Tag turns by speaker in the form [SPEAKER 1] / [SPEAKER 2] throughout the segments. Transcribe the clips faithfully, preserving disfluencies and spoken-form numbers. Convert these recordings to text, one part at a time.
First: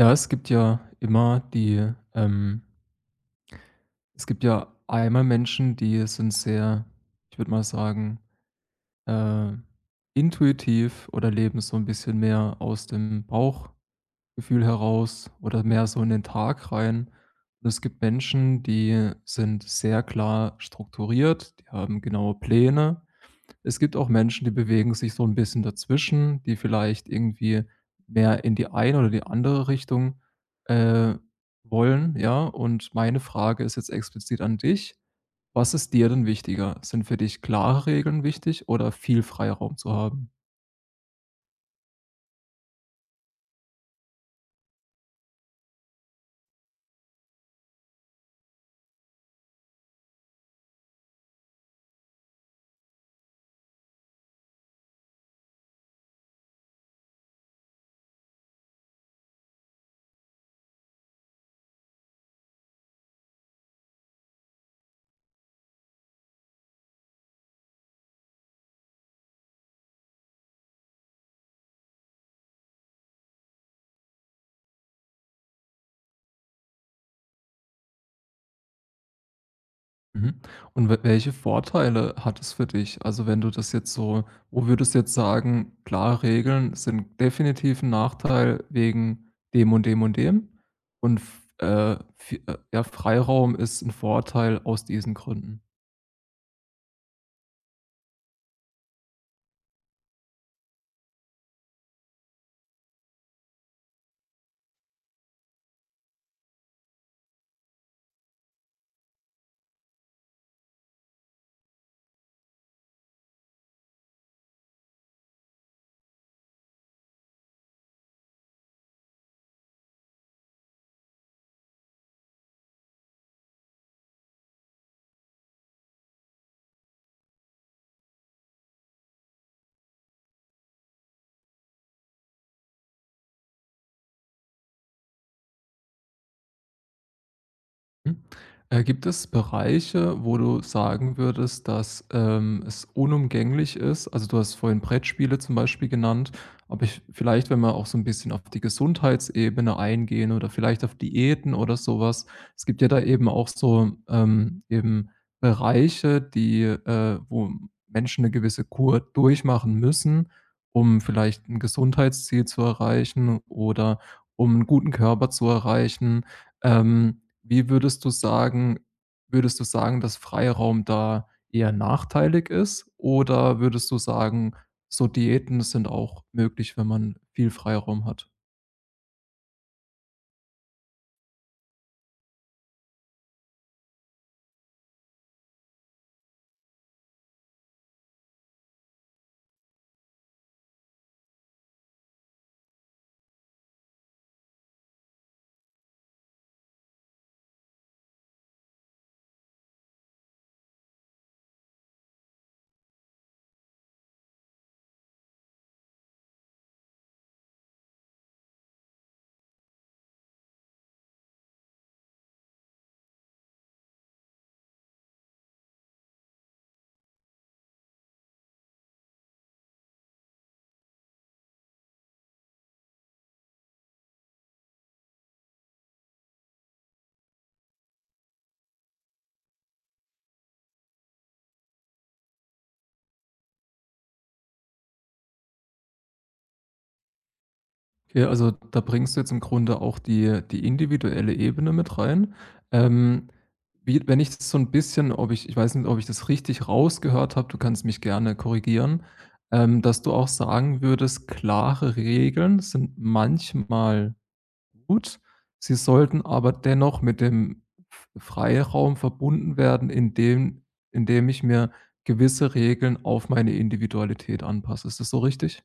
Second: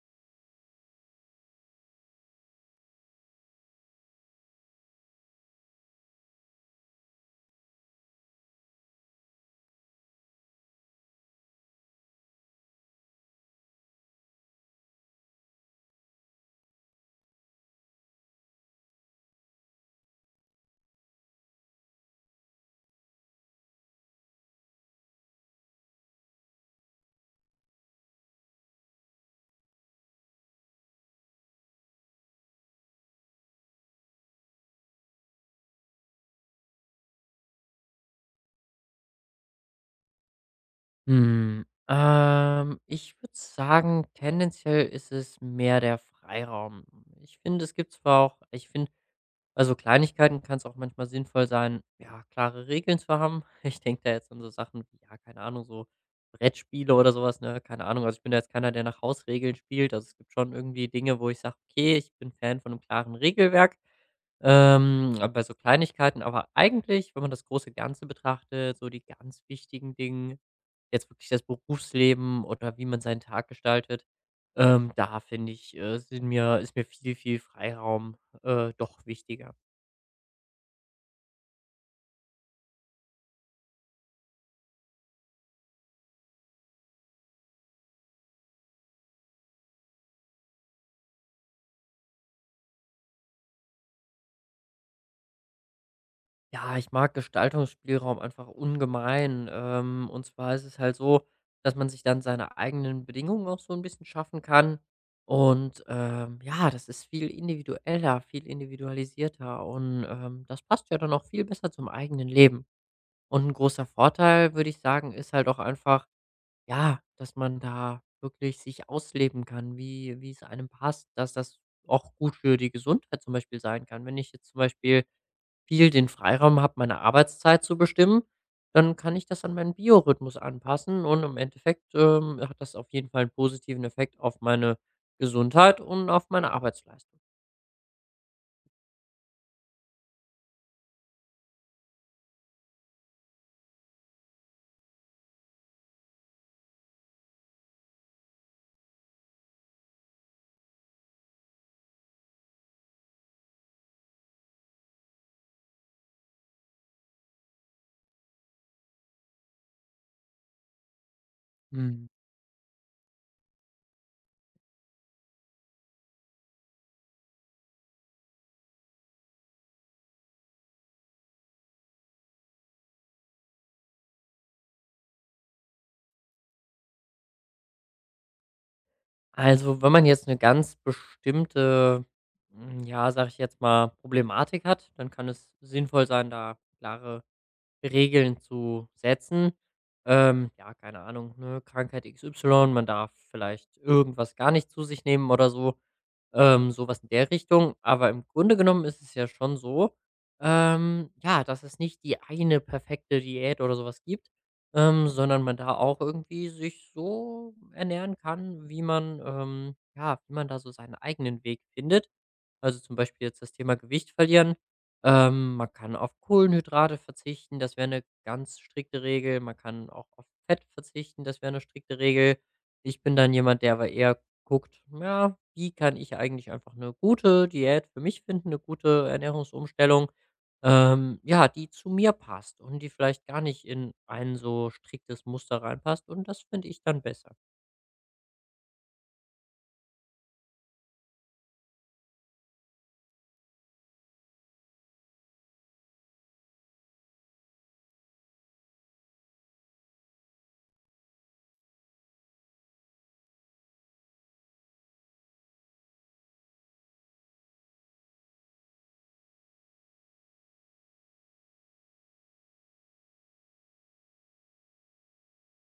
[SPEAKER 1] Ja, es gibt ja immer die ähm, es gibt ja einmal Menschen, die sind sehr, ich würde mal sagen, äh, intuitiv oder leben so ein bisschen mehr aus dem Bauchgefühl heraus oder mehr so in den Tag rein. Und es gibt Menschen, die sind sehr klar strukturiert, die haben genaue Pläne, es gibt auch Menschen, die bewegen sich so ein bisschen dazwischen, die vielleicht irgendwie mehr in die eine oder die andere Richtung, äh, wollen, ja? Und meine Frage ist jetzt explizit an dich: Was ist dir denn wichtiger? Sind für dich klare Regeln wichtig oder viel Freiraum zu haben?
[SPEAKER 2] Hm, ähm, ich würde sagen, tendenziell ist es mehr der Freiraum. Ich finde, es gibt zwar auch ich finde, also Kleinigkeiten, kann es auch manchmal sinnvoll sein, ja, klare Regeln zu haben. Ich denke da jetzt an so Sachen wie, ja, keine Ahnung, so Brettspiele oder sowas, ne? Keine Ahnung. Also, ich bin da jetzt keiner, der nach Hausregeln spielt. Also, es gibt schon irgendwie Dinge, wo ich sage: „Okay, ich bin Fan von einem klaren Regelwerk." Ähm, aber bei so Kleinigkeiten aber eigentlich, wenn man das große Ganze betrachtet, so die ganz wichtigen Dinge jetzt wirklich das Berufsleben oder wie man seinen Tag gestaltet, ähm, da finde ich, äh, sind mir ist mir viel, viel Freiraum, äh, doch wichtiger.
[SPEAKER 1] Mhm. Und we welche Vorteile hat es für dich? Also, wenn du das jetzt so wo würdest du jetzt sagen: klare Regeln sind definitiv 'n Nachteil wegen dem und dem und dem und f äh, vi äh, ja, Freiraum ist ein Vorteil aus diesen Gründen.“
[SPEAKER 2] Ja, ich mag Gestaltungsspielraum einfach ungemein. Ähm, und zwar ist es halt so, dass man sich dann seine eigenen Bedingungen auch so ein bisschen schaffen kann. Und, ähm, ja, das ist viel individueller, viel individualisierter und, ähm, das passt ja dann auch viel besser zum eigenen Leben. Und ein großer Vorteil, würde ich sagen, ist halt auch einfach, Ja, dass man da wirklich sich ausleben kann, wie wie es einem passt, dass das auch gut für die Gesundheit zum Beispiel sein kann. Wenn ich jetzt zum Beispiel viel den Freiraum habe, meine Arbeitszeit zu bestimmen, dann kann ich das an meinen Biorhythmus anpassen und im Endeffekt, ähm, hat das auf jeden Fall einen positiven Effekt auf meine Gesundheit und auf meine Arbeitsleistung.
[SPEAKER 1] Mhm. Äh, gibt es Bereiche, wo du sagen würdest, dass, ähm, es unumgänglich ist? Also, du hast vorhin Brettspiele zum Beispiel genannt, aber ich vielleicht, wenn wir auch so ein bisschen auf die Gesundheitsebene eingehen oder vielleicht auf Diäten oder sowas. Es gibt ja da eben auch so, ähm, eben Bereiche, die, äh wo Menschen eine gewisse Kur durchmachen müssen, um vielleicht ein
[SPEAKER 2] Mhm.
[SPEAKER 1] Gesundheitsziel zu erreichen oder um einen guten Körper zu erreichen. Ähm, wie würdest du sagen, würdest du sagen, dass Freiraum da eher nachteilig ist? Oder würdest du sagen, so Diäten sind auch möglich, wenn man viel Freiraum hat?
[SPEAKER 2] Also, wenn man jetzt eine ganz bestimmte, hm, ja, sage ich jetzt mal, Problematik hat, dann kann es sinnvoll sein, da klare Regeln zu setzen. Ähm, ja, keine Ahnung, ne, Krankheit X Y, man darf vielleicht irgendwas gar nicht zu sich nehmen oder so. Ähm, so in der Richtung. Aber im Grunde genommen ist es ja schon so, ähm, ja, dass es nicht die eine perfekte Diät oder sowas gibt, ähm, sondern man da auch irgendwie sich so ernähren kann, wie man, ähm, ja, wie man da so seinen eigenen Weg findet. Also zum Beispiel jetzt das Thema Gewicht verlieren. Ähm, man kann auf Kohlenhydrate verzichten, das wäre eine ganz strikte Regel. Man kann auch auf Fett verzichten, das wäre eine strikte Regel. Ich bin dann jemand, der aber eher guckt, ja, wie kann ich eigentlich einfach eine gute Diät für mich finden, eine gute Ernährungsumstellung, ähm, ja, die zu mir passt und die vielleicht gar nicht in ein so striktes Muster reinpasst und das finde ich dann besser.
[SPEAKER 1] Okay, also da bringst du jetzt im Grunde auch die die individuelle Ebene mit rein. Ähm, wie wenn ich das so ein bisschen, ob ich ich weiß nicht, ob ich das richtig rausgehört habe, du kannst mich gerne korrigieren, ähm, dass du auch sagen würdest, klare Regeln sind manchmal gut. Sie sollten aber dennoch mit dem F Freiraum verbunden werden, indem indem ich mir gewisse Regeln auf meine Individualität anpasse. Ist das so richtig?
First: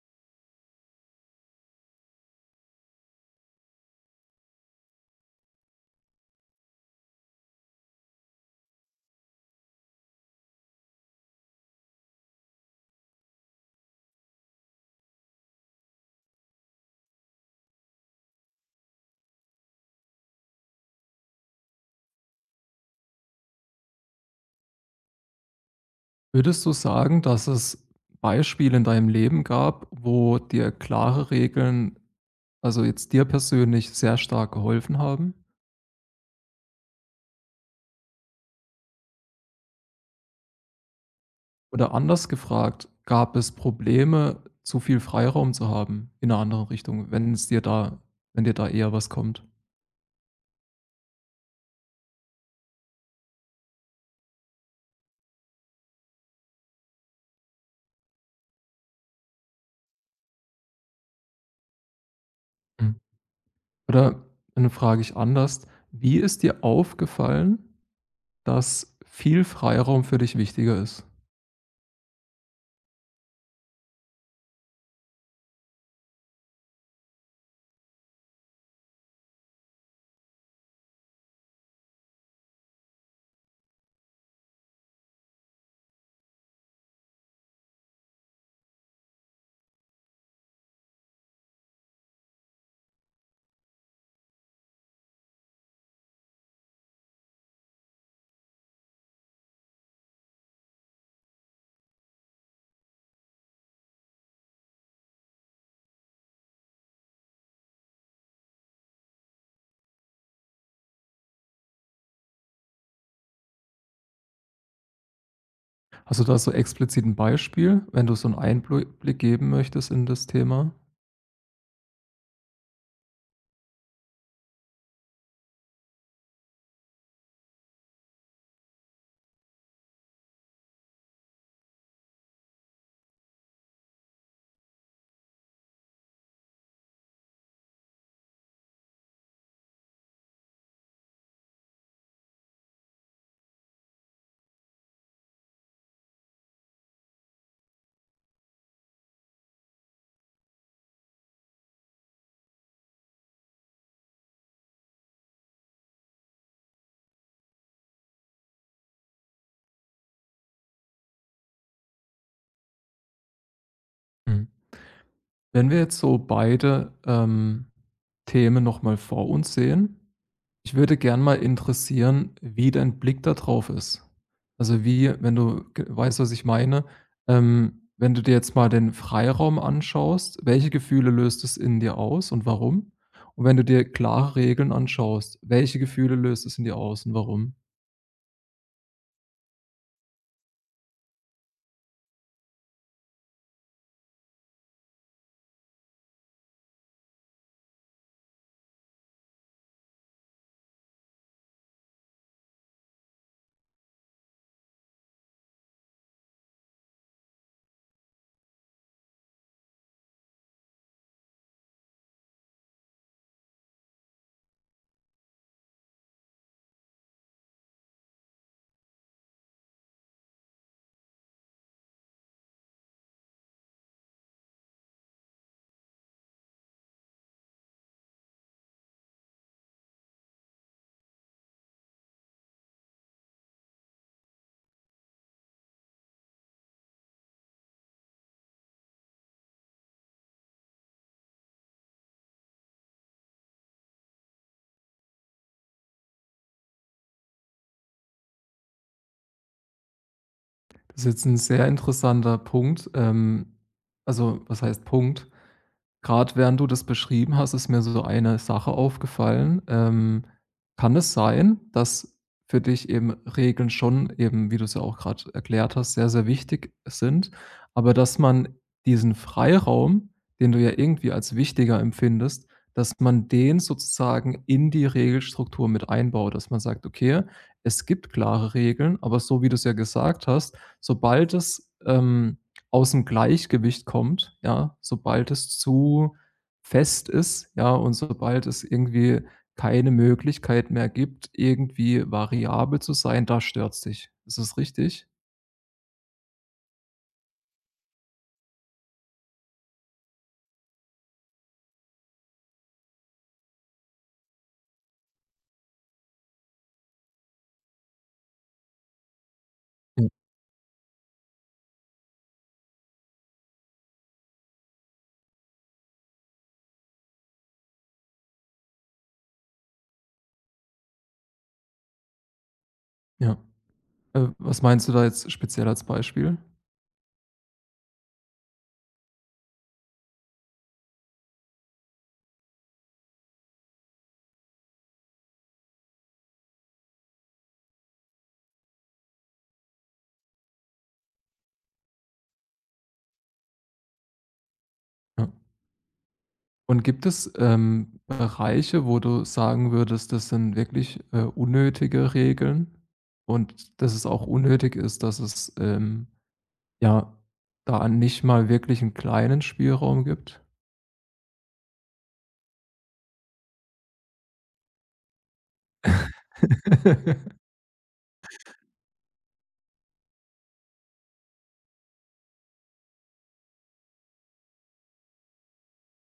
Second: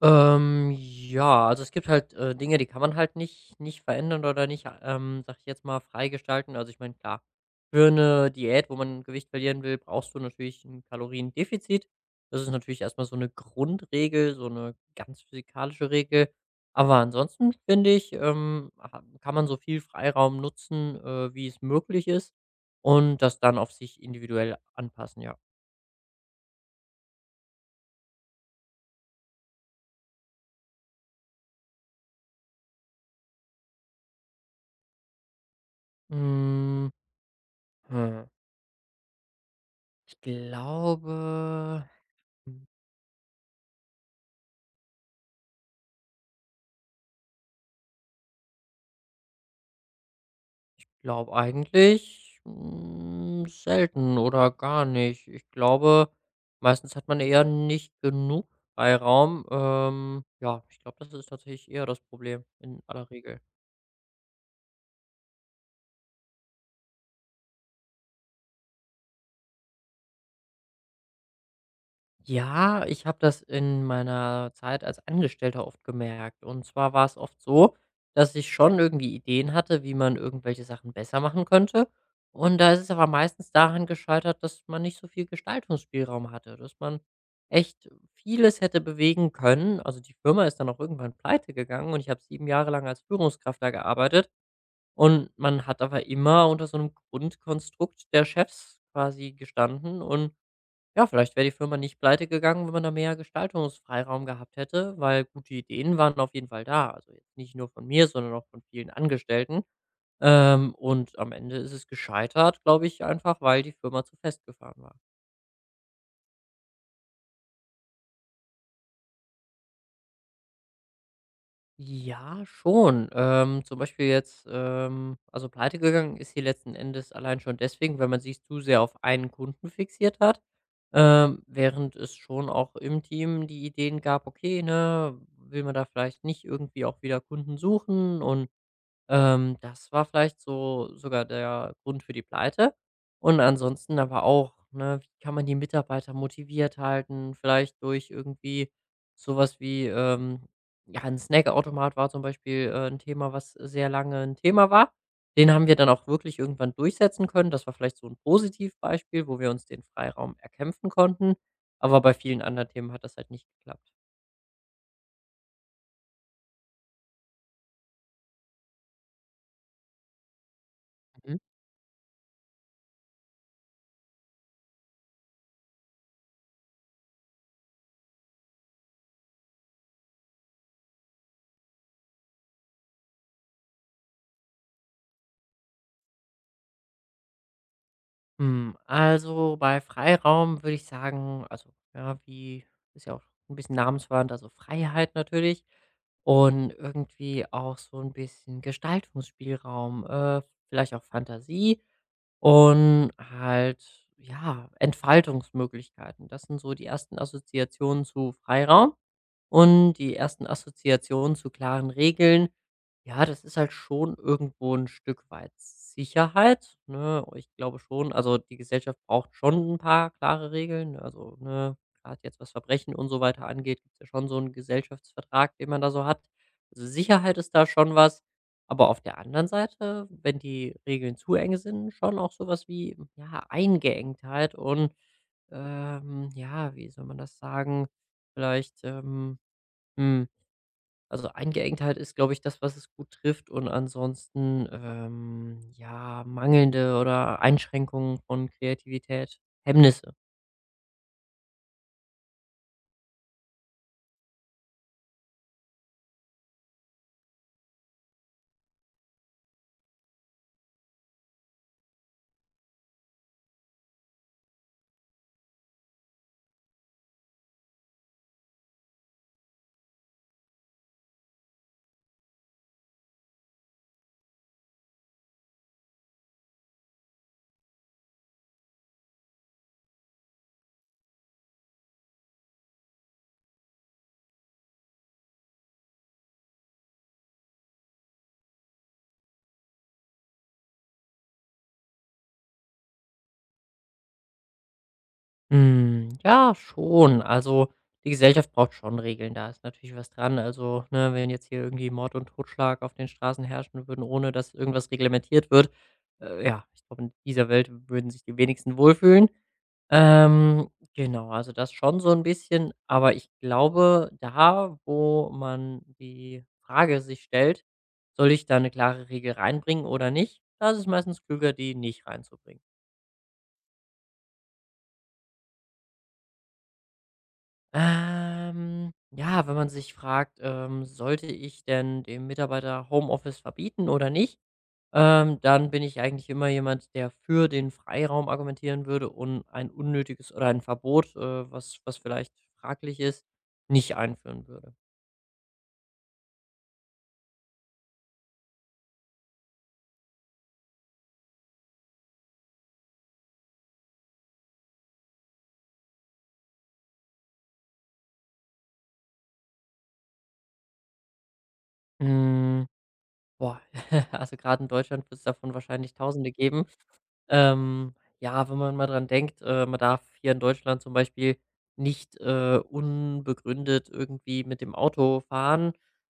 [SPEAKER 2] Ähm, ja, also es gibt halt, äh, Dinge, die kann man halt nicht nicht verändern oder nicht, ähm, sage ich jetzt mal, freigestalten. Also, ich meine, klar, für eine Diät, wo man Gewicht verlieren will, brauchst du natürlich ein Kaloriendefizit. Das ist natürlich erstmal so eine Grundregel, so eine ganz physikalische Regel. Aber ansonsten finde ich, ähm, ha kann man so viel Freiraum nutzen, äh, wie es möglich ist und das dann auf sich individuell anpassen, ja.
[SPEAKER 1] Würdest du sagen, dass es Beispiele in deinem Leben gab, wo dir klare Regeln, also jetzt dir persönlich, sehr stark geholfen haben?
[SPEAKER 2] Hm, hm, ich glaube
[SPEAKER 1] Oder anders gefragt, gab es Probleme, zu viel Freiraum zu haben, in 'ner anderen Richtung, wenn es dir da, wenn dir da eher was kommt?
[SPEAKER 2] Glaube eigentlich, hm, selten oder gar nicht. Ich glaube, meistens hat man eher nicht genug Freiraum. Ähm, ja, ich glaube, das ist tatsächlich eher das Problem in aller Regel.
[SPEAKER 1] Oder dann frage ich anders: Wie ist dir aufgefallen, dass viel Freiraum für dich wichtiger ist?
[SPEAKER 2] Ja, ich habe das in meiner Zeit als Angestellter oft gemerkt. Und zwar war es oft so, dass ich schon irgendwie Ideen hatte, wie man irgendwelche Sachen besser machen könnte. Und da ist es aber meistens daran gescheitert, dass man nicht so viel Gestaltungsspielraum hatte, dass man echt vieles hätte bewegen können. Also die Firma ist dann auch irgendwann pleite gegangen und ich habe sieben Jahre lang als Führungskraft da gearbeitet. Und man hat aber immer unter so einem Grundkonstrukt der Chefs quasi gestanden und ja, vielleicht wäre die Firma nicht pleite gegangen, wenn man da mehr Gestaltungsfreiraum gehabt hätte, weil gute Ideen waren auf jeden Fall da. Also jetzt nicht nur von mir, sondern auch von vielen Angestellten. Ähm, und am Ende ist es gescheitert, glaube ich, einfach, weil die Firma zu festgefahren war.
[SPEAKER 1] Hast du da so explizit 'n Beispiel, wenn du so einen Einblick geben möchtest in das Thema?
[SPEAKER 2] Ja, schon. Ähm, zum Beispiel jetzt, ähm also, pleite gegangen ist sie letzten Endes allein schon deswegen, weil man sich zu sehr auf einen Kunden fixiert hat, ähm, während es schon auch im Team die Ideen gab: „Okay, ne, will man da vielleicht nicht irgendwie auch wieder Kunden suchen und ähm, das war vielleicht so sogar der Grund für die Pleite. Und ansonsten aber auch, ne, wie kann man die Mitarbeiter motiviert halten? Vielleicht durch irgendwie sowas wie, ähm, ja, ein Snackautomat war zum Beispiel, äh, 'n Thema, was sehr lange ein Thema war. Den haben wir dann auch wirklich irgendwann durchsetzen können. Das war vielleicht so ein Positivbeispiel, wo wir uns den Freiraum erkämpfen konnten, aber bei vielen anderen Themen hat das halt nicht geklappt.
[SPEAKER 1] Mhm. Wenn wir jetzt so beide, ähm, Themen noch mal vor uns sehen, ich würde gern mal interessieren, wie dein Blick da drauf ist. Also, wie wenn du ge weißt, was ich meine, ähm, wenn du dir jetzt mal den Freiraum anschaust, welche Gefühle löst es in dir aus und warum? Und wenn du dir klare Regeln anschaust, welche Gefühle löst es in dir aus und warum?
[SPEAKER 2] Hm, also, bei Freiraum würde ich sagen, also, ja, wie ist ja auch ein bisschen namensverwandt, also, Freiheit natürlich und irgendwie auch so ein bisschen Gestaltungsspielraum, äh, vielleicht auch Fantasie und halt, ja, Entfaltungsmöglichkeiten. Das sind so die ersten Assoziationen zu Freiraum. Und die ersten Assoziationen zu klaren Regeln, ja, das ist halt schon irgendwo ein Stück weit Sicherheit, ne? Ich glaube schon, also, die Gesellschaft braucht schon ein paar klare Regeln, also, ne, grad jetzt, was Verbrechen und so weiter angeht, gibt's ja schon so einen Gesellschaftsvertrag, den man da so hat. Also, Sicherheit ist da schon was, aber auf der anderen Seite, wenn die Regeln zu eng sind, schon auch sowas wie, ja, Eingeengtheit und, ähm, ja, wie soll man das sagen? Vielleicht, ähm Mhm. Also, Eingeengtheit ist, glaube ich, das, was es gut trifft und ansonsten, ähm, ja, mangelnde oder Einschränkungen von Kreativität, Hemmnisse.
[SPEAKER 1] Das ist jetzt 'n sehr interessanter Punkt. Ähm, also, was heißt Punkt? Gerade während du das beschrieben hast, ist mir so eine Sache aufgefallen. Ähm, kann es sein, dass für dich eben Regeln schon eben, wie du es ja auch gerade erklärt hast, sehr, sehr wichtig sind, aber dass man diesen Freiraum, den du ja irgendwie als wichtiger empfindest, dass man den sozusagen in die Regelstruktur mit einbaut, dass man sagt: „Okay, es gibt klare Regeln, aber so wie du es ja gesagt hast, sobald es, ähm, aus dem Gleichgewicht kommt, ja, sobald es zu fest ist, ja, und sobald es irgendwie keine Möglichkeit mehr gibt, irgendwie variabel zu sein, da stört's dich. Ist das richtig?
[SPEAKER 2] Hm, ja, schon. Also, die Gesellschaft braucht schon Regeln, da ist natürlich was dran. Also, ne, wenn jetzt hier irgendwie Mord und Totschlag auf den Straßen herrschen würden, ohne dass irgendwas reglementiert wird, äh, ja, ich glaube, in dieser Welt würden sich die wenigsten wohlfühlen.
[SPEAKER 1] J
[SPEAKER 2] Ähm, genau, also das schon so ein bisschen, aber ich glaube, da, wo man die Frage sich stellt: „Soll ich da eine klare Regel reinbringen oder nicht?", da ist es meistens klüger, die nicht reinzubringen.
[SPEAKER 1] Ja. Äh, was meinst du da jetzt speziell als Beispiel?
[SPEAKER 2] Ähm, ja, wenn man sich fragt, ähm: „Sollte ich denn dem Mitarbeiter Homeoffice verbieten oder nicht?", ähm, dann bin ich eigentlich immer jemand, der für den Freiraum argumentieren würde und ein unnötiges oder ein Verbot, äh, was was vielleicht fraglich ist, nicht einführen würde.
[SPEAKER 1] Ja. Und gibt es, ähm, Bereiche, wo du sagen würdest, das sind wirklich, äh, unnötige Regeln und dass es auch unnötig ist, dass es, ähm, ja, da nicht mal wirklich 'n kleinen Spielraum gibt.
[SPEAKER 2] Hm, Boah, also gerade in Deutschland wird es davon wahrscheinlich Tausende geben. Ähm, ja, wenn man mal dran denkt, äh, man darf hier in Deutschland zum Beispiel nicht, äh, unbegründet irgendwie mit dem Auto fahren,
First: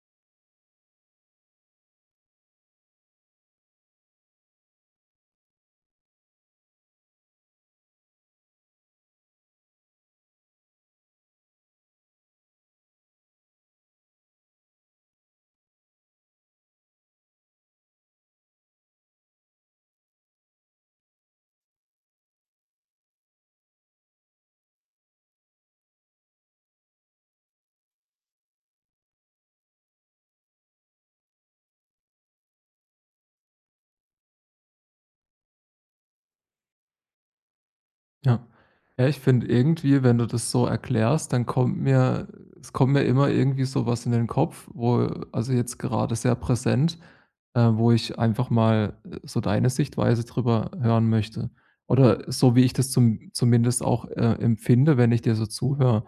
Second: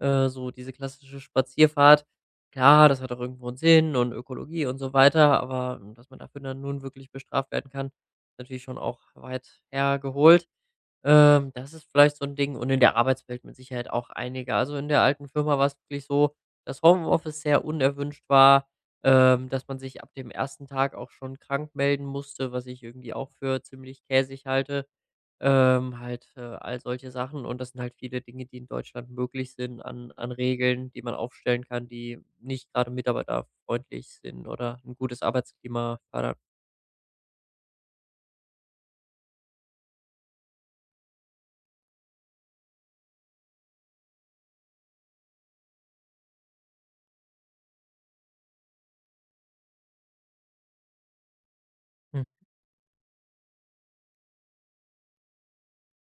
[SPEAKER 2] äh, so diese klassische Spazierfahrt. Klar, das hat auch irgendwo einen Sinn und Ökologie und so weiter, aber ähm, dass man dafür dann nun wirklich bestraft werden kann, ist natürlich schon auch weit hergeholt. Ähm, das ist vielleicht so ein Ding und in der Arbeitswelt mit Sicherheit auch einige. Also, in der alten Firma war es wirklich so, dass Homeoffice sehr unerwünscht war, ähm, dass man sich ab dem ersten Tag auch schon krank melden musste, was ich irgendwie auch für ziemlich käsig halte. Ähm, halt, äh, all solche Sachen und das sind halt viele Dinge, die in Deutschland möglich sind an an Regeln, die man aufstellen kann, die nicht gerade mitarbeiterfreundlich sind oder ein gutes Arbeitsklima fördern.
[SPEAKER 1] Ja. Ja, ich finde irgendwie, wenn du das so erklärst, dann kommt mir, es kommt mir immer irgendwie so was in den Kopf, wo, also, jetzt gerade sehr präsent, äh, wo ich einfach mal, äh, so deine Sichtweise drüber hören möchte. Oder
[SPEAKER 2] Mhm,
[SPEAKER 1] so, wie ich das zum zumindest auch, äh, empfinde, wenn ich dir so zuhöre.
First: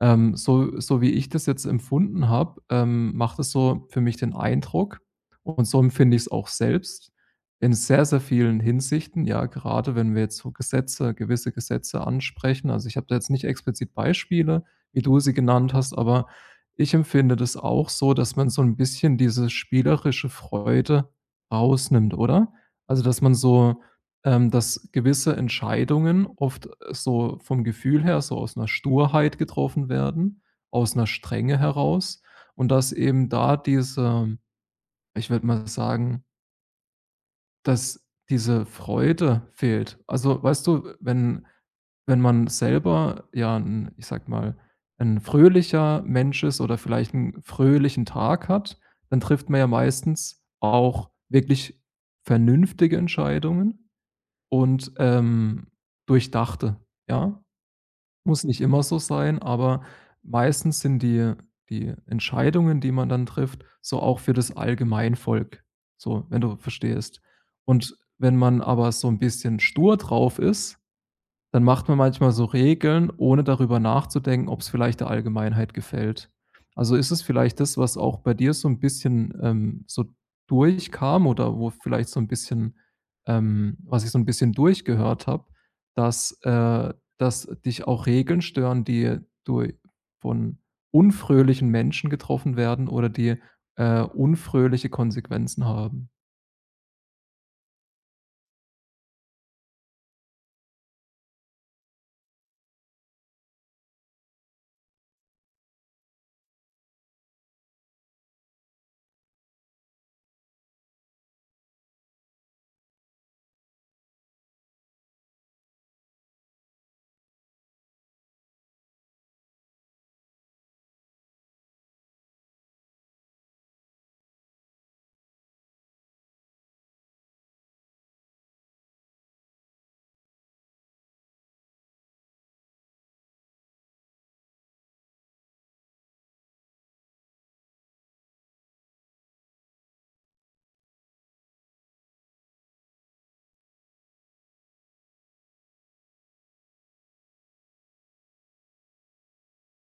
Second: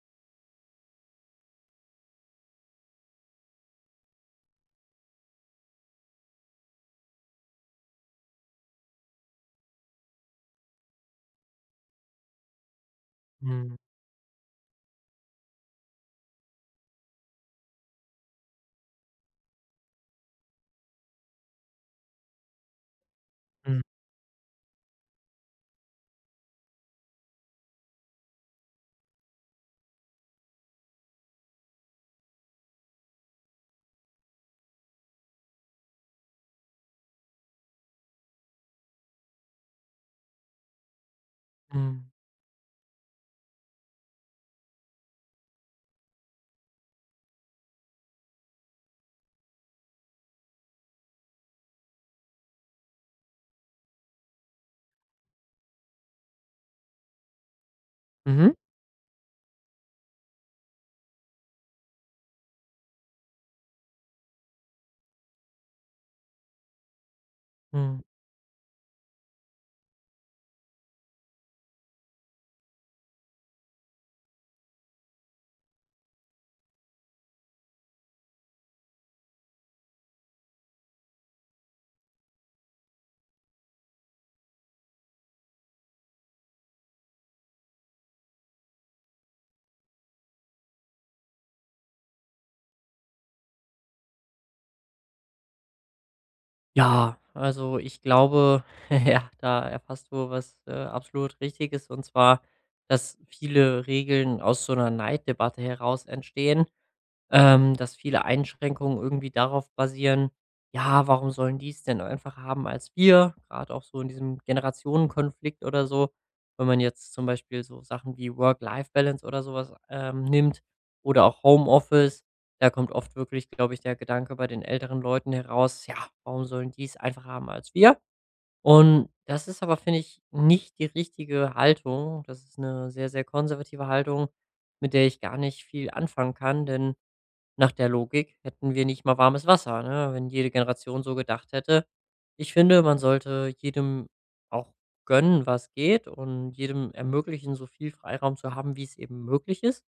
[SPEAKER 1] Ähm, so, so wie ich das jetzt empfunden habe, ähm, macht es so für mich den Eindruck, und so empfinde ich es auch selbst, in sehr, sehr vielen Hinsichten, ja, gerade wenn wir jetzt so Gesetze, gewisse Gesetze ansprechen. Also, ich habe da jetzt nicht
[SPEAKER 2] mhm,
[SPEAKER 1] explizit Beispiele, wie du sie genannt hast, aber ich empfinde das auch so, dass man so ein bisschen diese spielerische Freude rausnimmt, oder? Also, dass man so, ähm, dass gewisse Entscheidungen oft, äh, so vom Gefühl her so aus einer Sturheit getroffen werden, aus einer Strenge heraus, und dass eben da diese, ich würde mal sagen, dass diese Freude fehlt. Also, weißt du, wenn,
[SPEAKER 2] mhm,
[SPEAKER 1] wenn man selber, ja, 'n, ich sage mal, ein fröhlicher Mensch ist oder vielleicht einen fröhlichen Tag hat, dann trifft man ja meistens auch wirklich vernünftige Entscheidungen und, ähm, durchdachte, ja? Muss
[SPEAKER 2] mhm,
[SPEAKER 1] nicht immer so sein, aber meistens sind die die Entscheidungen, die man dann trifft, so auch für das Allgemeinvolk, so, wenn du verstehst. Und
[SPEAKER 2] mhm.
[SPEAKER 1] wenn man aber so ein bisschen stur drauf ist, dann macht man manchmal so Regeln, ohne darüber nachzudenken, ob es vielleicht der Allgemeinheit gefällt. Also, ist es vielleicht das, was auch bei dir so ein bisschen, ähm, so durchkam, oder wo vielleicht so ein bisschen, ähm, was ich so ein bisschen durchgehört habe, dass, äh dass dich auch Regeln stören, die durch, von unfröhlichen Menschen getroffen werden, oder die, äh, unfröhliche Konsequenzen haben?
[SPEAKER 2] Ja, also ich glaube, ja, da erfasst du was, äh, absolut Richtiges, und zwar, dass viele Regeln aus so einer Neiddebatte heraus entstehen ähm, dass viele Einschränkungen irgendwie darauf basieren, ja, warum sollen die es denn einfach haben als wir? Gerade auch so in diesem Generationenkonflikt oder so, wenn man jetzt zum Beispiel so Sachen wie Work-Life-Balance oder sowas ähm, nimmt oder auch Homeoffice, da kommt oft wirklich, glaube ich, der Gedanke bei den älteren Leuten heraus, ja, warum sollen die es einfach haben als wir? Und das ist aber, finde ich, nicht die richtige Haltung. Das ist eine sehr, sehr konservative Haltung, mit der ich gar nicht viel anfangen kann, denn nach der Logik hätten wir nicht mal warmes Wasser, ne, wenn jede Generation so gedacht hätte. Ich finde, man sollte jedem auch gönnen, was geht und jedem ermöglichen, so viel Freiraum zu haben, wie es eben möglich ist.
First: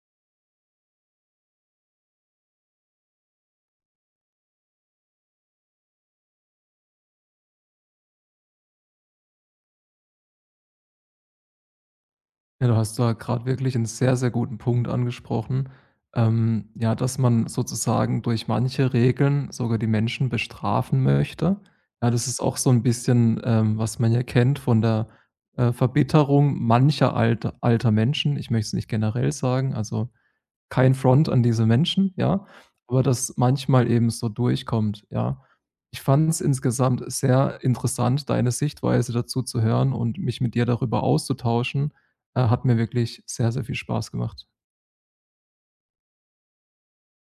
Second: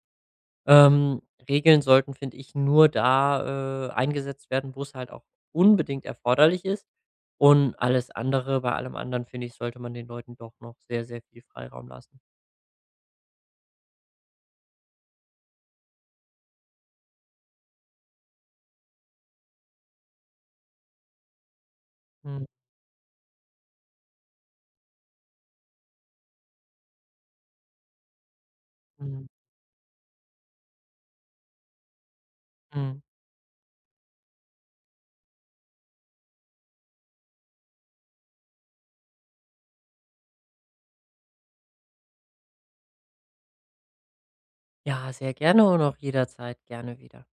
[SPEAKER 2] Ähm, Regeln sollten, finde ich, nur da, äh, eingesetzt werden, wo es halt auch unbedingt erforderlich ist. Und alles andere bei allem anderen, finde ich, sollte man den Leuten doch noch sehr, sehr viel Freiraum lassen.
[SPEAKER 1] Ja, du hast da gerade wirklich einen sehr, sehr guten Punkt angesprochen. Ähm, ja, dass man sozusagen durch manche Regeln sogar die Menschen bestrafen möchte. Ja, das ist
[SPEAKER 2] Mhm,
[SPEAKER 1] auch so ein bisschen, ähm, was man ja kennt von der, äh, Verbitterung mancher alter alter Menschen. Ich möchte es nicht
[SPEAKER 2] mhm,
[SPEAKER 1] generell sagen, also, kein Front an diese Menschen, ja,
[SPEAKER 2] mhm.
[SPEAKER 1] aber das manchmal eben so durchkommt, ja. Ich fand es insgesamt sehr interessant, deine Sichtweise dazu zu hören und mich mit dir darüber auszutauschen. Äh, hat mir wirklich sehr, sehr viel Spaß gemacht.
[SPEAKER 2] Ja, sehr gerne und auch jederzeit gerne wieder.